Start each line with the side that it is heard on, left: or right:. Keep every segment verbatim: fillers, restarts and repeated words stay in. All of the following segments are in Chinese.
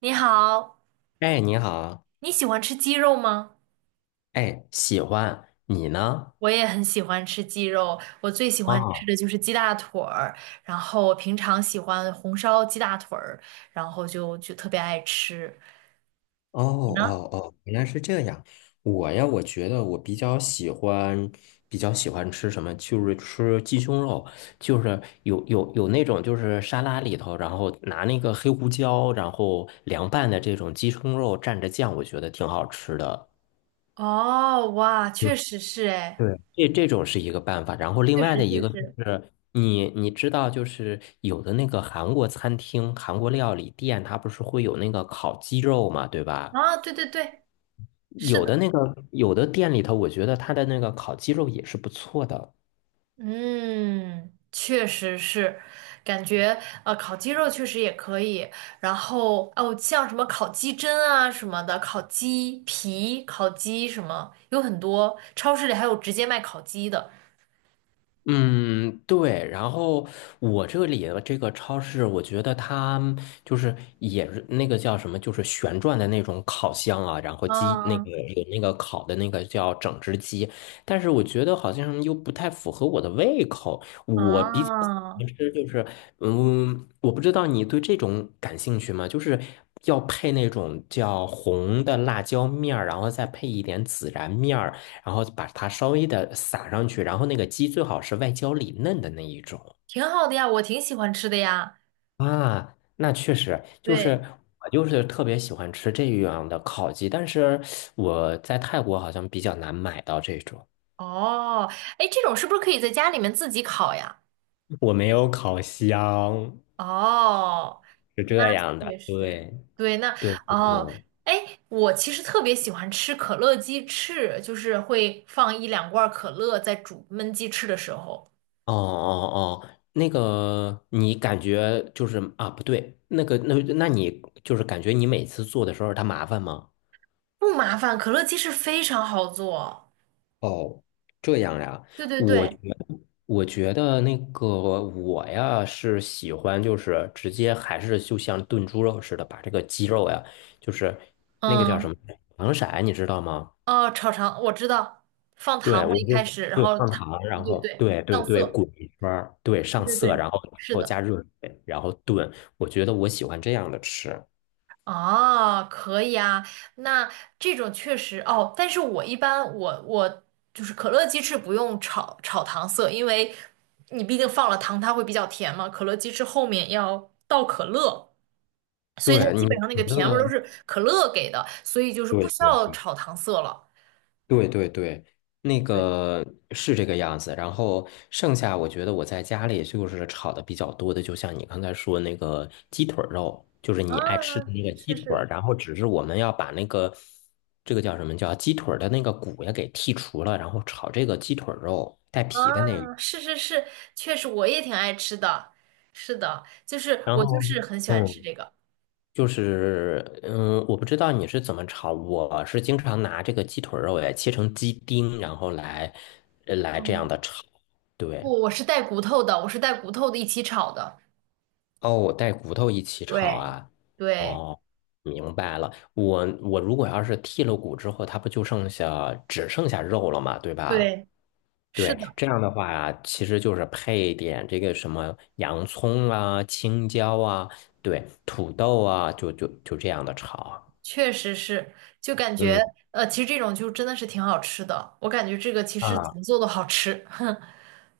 right: 你好，
left: 哎，你好，
right: 你喜欢吃鸡肉吗？
left: 哎，喜欢你呢？
right: 我也很喜欢吃鸡肉，我最喜
left: 啊，
right: 欢吃
left: 哦
right: 的就是鸡大腿儿，然后我平常喜欢红烧鸡大腿儿，然后就就特别爱吃。
left: 哦
right: 你呢？
left: 哦，原来是这样。我呀，我觉得我比较喜欢，比较喜欢吃什么，就是吃鸡胸肉，就是有有有那种就是沙拉里头，然后拿那个黑胡椒，然后凉拌的这种鸡胸肉蘸着酱，我觉得挺好吃的。
right: 哦，哇，确实是哎，
left: 对，这这种是一个办法，然后另
right: 确
left: 外
right: 实
left: 的
right: 确
left: 一个就
right: 实
left: 是你你知道，就是有的那个韩国餐厅、韩国料理店，它不是会有那个烤鸡肉嘛，对吧？
right: 啊，对对对，是
left: 有的
right: 的。
left: 那个有的店里头，我觉得它的那个烤鸡肉也是不错的。
right: 嗯，确实是，感觉呃烤鸡肉确实也可以，然后哦像什么烤鸡胗啊什么的，烤鸡皮、烤鸡什么，有很多超市里还有直接卖烤鸡的。
left: 嗯，对。然后我这里的这个超市，我觉得它就是也是那个叫什么，就是旋转的那种烤箱啊，然后鸡那个
right: 嗯
left: 有那个烤的那个叫整只鸡，但是我觉得好像又不太符合我的胃口。
right: 嗯，
left: 我比较喜
right: 啊
left: 欢吃就是，嗯，我不知道你对这种感兴趣吗？就是要配那种叫红的辣椒面儿，然后再配一点孜然面儿。然后把它稍微的撒上去，然后那个鸡最好是外焦里嫩的那一种
right: 挺好的呀，我挺喜欢吃的呀。
left: 啊。那确实就是
right: 对，
left: 我就是特别喜欢吃这样的烤鸡，但是我在泰国好像比较难买到这种，
right: 哦，哎，这种是不是可以在家里面自己烤呀？
left: 我没有烤箱，
right: 哦，
left: 是
right: 那
left: 这样的。
right: 确实，
left: 对
right: 对，那
left: 对对
right: 哦，
left: 对，
right: 哎，我其实特别喜欢吃可乐鸡翅，就是会放一两罐可乐在煮焖鸡翅的时候，
left: 哦哦哦，那个你感觉就是啊，不对，那个那那你就是感觉你每次做的时候它麻烦吗？
right: 不麻烦，可乐鸡翅非常好做。
left: 哦，这样呀，
right: 对对
left: 我觉
right: 对，
left: 得我觉得那个我呀是喜欢，就是直接还是就像炖猪肉似的，把这个鸡肉呀，就是那个叫什
right: 嗯，
left: 么糖色，你知道吗？
right: 哦，炒肠我知道，放
left: 对，
right: 糖
left: 我
right: 嘛一
left: 就
right: 开始，然
left: 对
right: 后
left: 放
right: 它，
left: 糖，
right: 对
left: 然
right: 对
left: 后
right: 对，
left: 对对
right: 上
left: 对
right: 色，
left: 滚一圈儿，对
right: 对
left: 上
right: 对
left: 色，
right: 对，
left: 然后然
right: 是
left: 后
right: 的。
left: 加热水，然后炖。我觉得我喜欢这样的吃。
right: 哦，可以啊，那这种确实哦，但是我一般我我就是可乐鸡翅不用炒炒糖色，因为你毕竟放了糖，它会比较甜嘛。可乐鸡翅后面要倒可乐，所以它
left: 对
right: 基
left: 你
right: 本上那
left: 可
right: 个甜味儿都
left: 乐，
right: 是可乐给的，所以就是不
left: 对
right: 需要
left: 对
right: 炒糖色了。
left: 对对对，那
right: 对，
left: 个是这个样子。然后剩下，我觉得我在家里就是炒的比较多的，就像你刚才说那个鸡腿儿肉，就是
right: 啊，
left: 你爱吃的那个
right: 是
left: 鸡
right: 是
left: 腿儿
right: 是，
left: 然后只是我们要把那个这个叫什么叫鸡腿儿的那个骨也给剔除了，然后炒这个鸡腿儿肉带皮的那个。
right: 啊，是是是，确实我也挺爱吃的，是的，就是
left: 然
right: 我就
left: 后
right: 是很喜欢吃
left: 嗯，
right: 这个。
left: 就是嗯，我不知道你是怎么炒，我是经常拿这个鸡腿儿肉也切成鸡丁，然后来呃来这样的炒。对。
right: 不，我是带骨头的，我是带骨头的一起炒的。
left: 哦，我带骨头一起炒
right: 对，
left: 啊。
right: 对，
left: 哦，明白了。我我如果要是剔了骨之后，它不就剩下只剩下肉了嘛，对吧？
right: 对，是
left: 对，
right: 的，
left: 这样的话，其实就是配一点这个什么洋葱啊、青椒啊，对，土豆啊，就就就这样的炒啊。
right: 确实是，就感
left: 嗯
right: 觉呃，其实这种就真的是挺好吃的。我感觉这个其实怎
left: 啊，
right: 么做都好吃。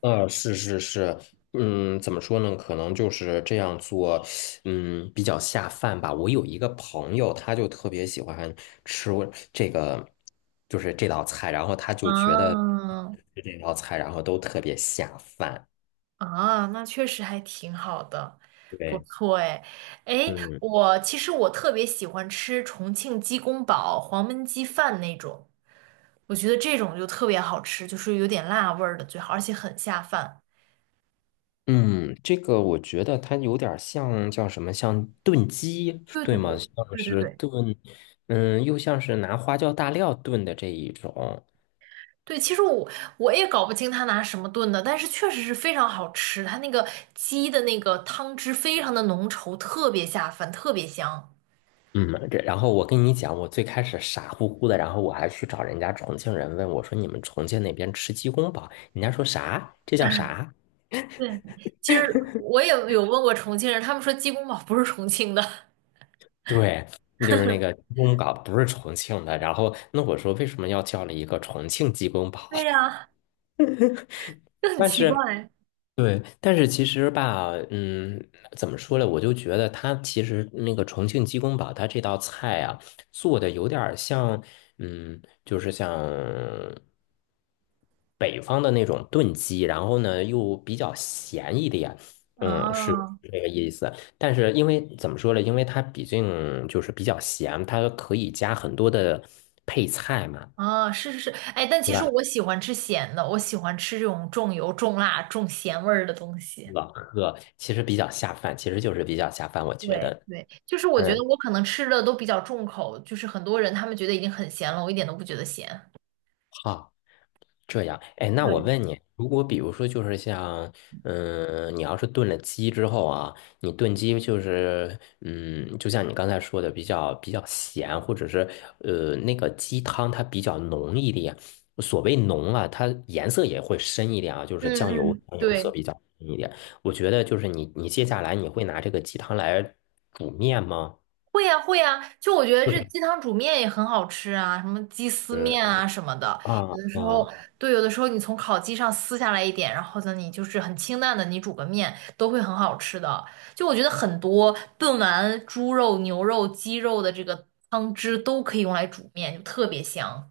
left: 啊，是是是，嗯，怎么说呢？可能就是这样做，嗯，比较下饭吧。我有一个朋友，他就特别喜欢吃我这个，就是这道菜，然后他就觉得
right: 啊
left: 吃这道菜，然后都特别下饭。
right: 啊，那确实还挺好的，不
left: 对，
right: 错哎。哎，
left: 嗯
right: 我其实我特别喜欢吃重庆鸡公煲、黄焖鸡饭那种，我觉得这种就特别好吃，就是有点辣味儿的最好，而且很下饭。
left: 嗯，这个我觉得它有点儿像叫什么，像炖鸡，
right: 对
left: 对
right: 对
left: 吗？
right: 对
left: 像
right: 对对
left: 是
right: 对。
left: 炖，嗯，又像是拿花椒大料炖的这一种。
right: 对，其实我我也搞不清他拿什么炖的，但是确实是非常好吃，它那个鸡的那个汤汁非常的浓稠，特别下饭，特别香。
left: 嗯，这然后我跟你讲，我最开始傻乎乎的，然后我还去找人家重庆人问我说：“你们重庆那边吃鸡公煲？”人家说啥？这叫啥？
right: 对，其实我也有问过重庆人，他们说鸡公煲不是重庆的，
left: 对，就是那个鸡公煲不是重庆的。然后那我说为什么要叫了一个重庆鸡公煲？
right: 对呀，就很
left: 但
right: 奇
left: 是
right: 怪。
left: 对，但是其实吧，嗯，怎么说呢？我就觉得它其实那个重庆鸡公煲，它这道菜啊，做的有点儿像，嗯，就是像北方的那种炖鸡，然后呢又比较咸一点，嗯，是
right: 啊
left: 这个意思。但是因为怎么说呢？因为它毕竟就是比较咸，它可以加很多的配菜嘛，
right: 啊，是是是，哎，但其
left: 对
right: 实
left: 吧？
right: 我喜欢吃咸的，我喜欢吃这种重油、重辣、重咸味儿的东西。
left: 老喝其实比较下饭，其实就是比较下饭，我觉
right: 对
left: 得。
right: 对，就是我觉得
left: 嗯。
right: 我可能吃的都比较重口，就是很多人他们觉得已经很咸了，我一点都不觉得咸。
left: 好，这样，哎，那我
right: 对，
left: 问你，如果比如说就是像，嗯，你要是炖了鸡之后啊，你炖鸡就是，嗯，就像你刚才说的，比较比较咸，或者是呃那个鸡汤它比较浓一点。所谓浓啊，它颜色也会深一点啊，就是
right: 嗯
left: 酱油
right: 嗯，
left: 酱油色
right: 对，
left: 比较深一点。我觉得就是你你接下来你会拿这个鸡汤来煮面吗？
right: 会呀、会呀、就我觉得这鸡汤煮面也很好吃啊，什么鸡丝
left: 嗯
right: 面啊什么的，
left: 啊
right: 有的时候，
left: 啊
right: 对，有的时候你从烤鸡上撕下来一点，然后呢，你就是很清淡的，你煮个面都会很好吃的。就我觉得很多炖完猪肉、牛肉、鸡肉的这个汤汁都可以用来煮面，就特别香。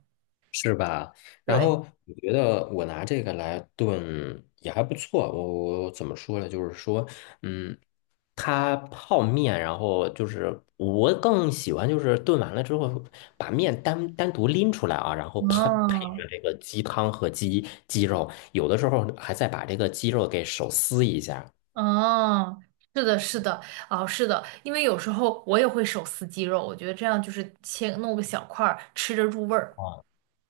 left: 是吧？然
right: 对，
left: 后嗯我觉得我拿这个来炖也还不错。我我怎么说呢？就是说，嗯，它泡面，然后就是我更喜欢就是炖完了之后把面单单独拎出来啊，然后配配
right: 嗯，
left: 着这个鸡汤和鸡鸡肉，有的时候还再把这个鸡肉给手撕一下。
right: 哦，是的，是的，哦，是的，因为有时候我也会手撕鸡肉，我觉得这样就是切弄个小块儿，吃着入味儿。
left: 哦，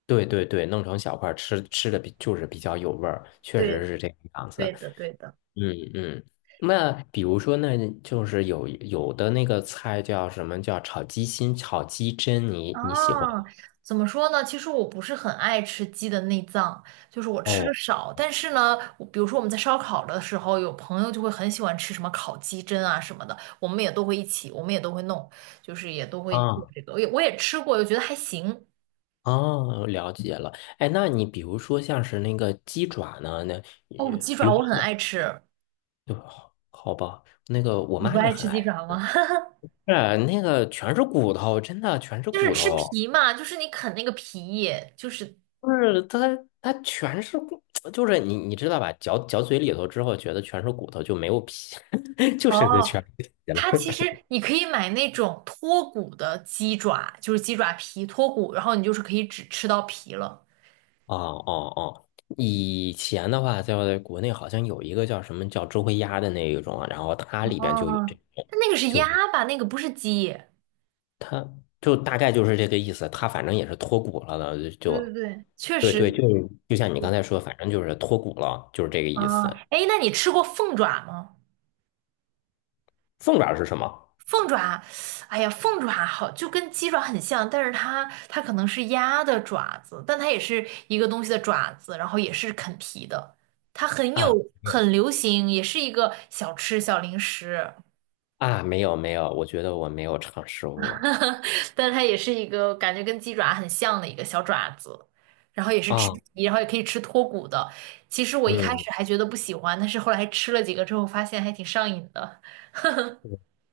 left: 对对对，弄成小块儿吃，吃的比就是比较有味儿，确实
right: 对，
left: 是这个样子。
right: 对的，对的。
left: 嗯嗯，那比如说，那就是有有的那个菜叫什么叫炒鸡心、炒鸡胗，你你喜欢
right: 啊，
left: 吗？
right: 怎么说呢？其实我不是很爱吃鸡的内脏，就是我吃的
left: 哦，
right: 少。但是呢，我比如说我们在烧烤的时候，有朋友就会很喜欢吃什么烤鸡胗啊什么的，我们也都会一起，我们也都会弄，就是也都会做
left: 啊
right: 这个。我也我也吃过，我觉得还行。
left: 哦，了解了。哎，那你比如说像是那个鸡爪呢，那
right: 哦，
left: 也
right: 鸡
left: 比
right: 爪
left: 如说
right: 我很
left: 像，
right: 爱吃，
left: 对好好吧，那个我
right: 你不
left: 妈也
right: 爱
left: 很
right: 吃鸡
left: 爱
right: 爪吗？
left: 是那个全是骨头，真的全是
right: 就是
left: 骨
right: 吃
left: 头，
right: 皮嘛，就是你啃那个皮，就是
left: 就是它它全是骨，就是你你知道吧，嚼嚼嘴里头之后，觉得全是骨头就没有皮，就剩下
right: 哦，
left: 全是皮了。
right: 它其实你可以买那种脱骨的鸡爪，就是鸡爪皮脱骨，然后你就是可以只吃到皮了。
left: 哦哦哦，以前的话，在国内好像有一个叫什么叫周黑鸭的那一种啊然后它里
right: 哦，
left: 边就有这种，
right: 但那个是鸭吧，那个不是鸡，
left: 就大概就是这个意思。它反正也是脱骨了的，
right: 对对
left: 就
right: 对，确
left: 对
right: 实
left: 对，就
right: 是。
left: 就像你刚
right: 对
left: 才说，反正就是脱骨了，就是这个
right: 啊，
left: 意思。
right: 哎，那你吃过凤爪吗？
left: 凤爪是什么
right: 凤爪，哎呀，凤爪好，就跟鸡爪很像，但是它它可能是鸭的爪子，但它也是一个东西的爪子，然后也是啃皮的，它很有
left: 啊？没有
right: 很流行，也是一个小吃小零食，
left: 啊，没有没有，我觉得我没有尝试过
right: 但是它也是一个感觉跟鸡爪很像的一个小爪子，然后也是吃
left: 啊。
right: 皮，然后也可以吃脱骨的。其实我一开
left: 嗯，
right: 始还觉得不喜欢，但是后来吃了几个之后，发现还挺上瘾的。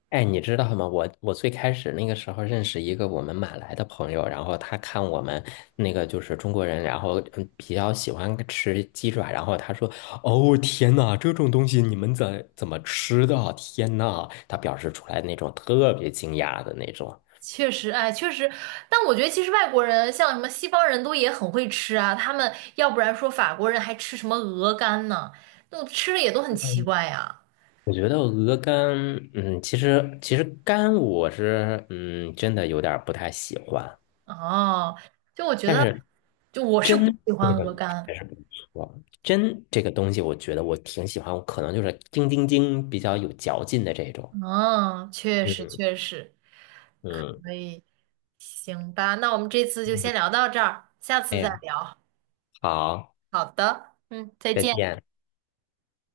left: 哎，你知道吗？我我最开始那个时候认识一个我们马来的朋友，然后他看我们那个就是中国人，然后嗯比较喜欢吃鸡爪，然后他说：“哦，天呐，这种东西你们怎怎么吃的啊？天呐！”他表示出来那种特别惊讶的那种。
right: 确实，哎，确实，但我觉得其实外国人像什么西方人都也很会吃啊，他们要不然说法国人还吃什么鹅肝呢，那吃的也都很奇怪呀。
left: 我觉得鹅肝，嗯，其实其实肝我是嗯真的有点儿不太喜欢，
right: 哦，就我觉
left: 但
right: 得，
left: 是
right: 就我是不
left: 真
right: 喜
left: 这
right: 欢
left: 个
right: 鹅肝。
left: 还是不错，真这个东西我觉得我挺喜欢，我可能就是叮叮叮比较有嚼劲的这种。
right: 嗯，确实
left: 嗯
right: 确实，
left: 嗯
right: 所以行吧，那我们这次就
left: 嗯，
right: 先聊到这儿，下
left: 哎
right: 次再
left: 呀，
right: 聊。
left: 好，
right: 好的，嗯，再
left: 再
right: 见。
left: 见。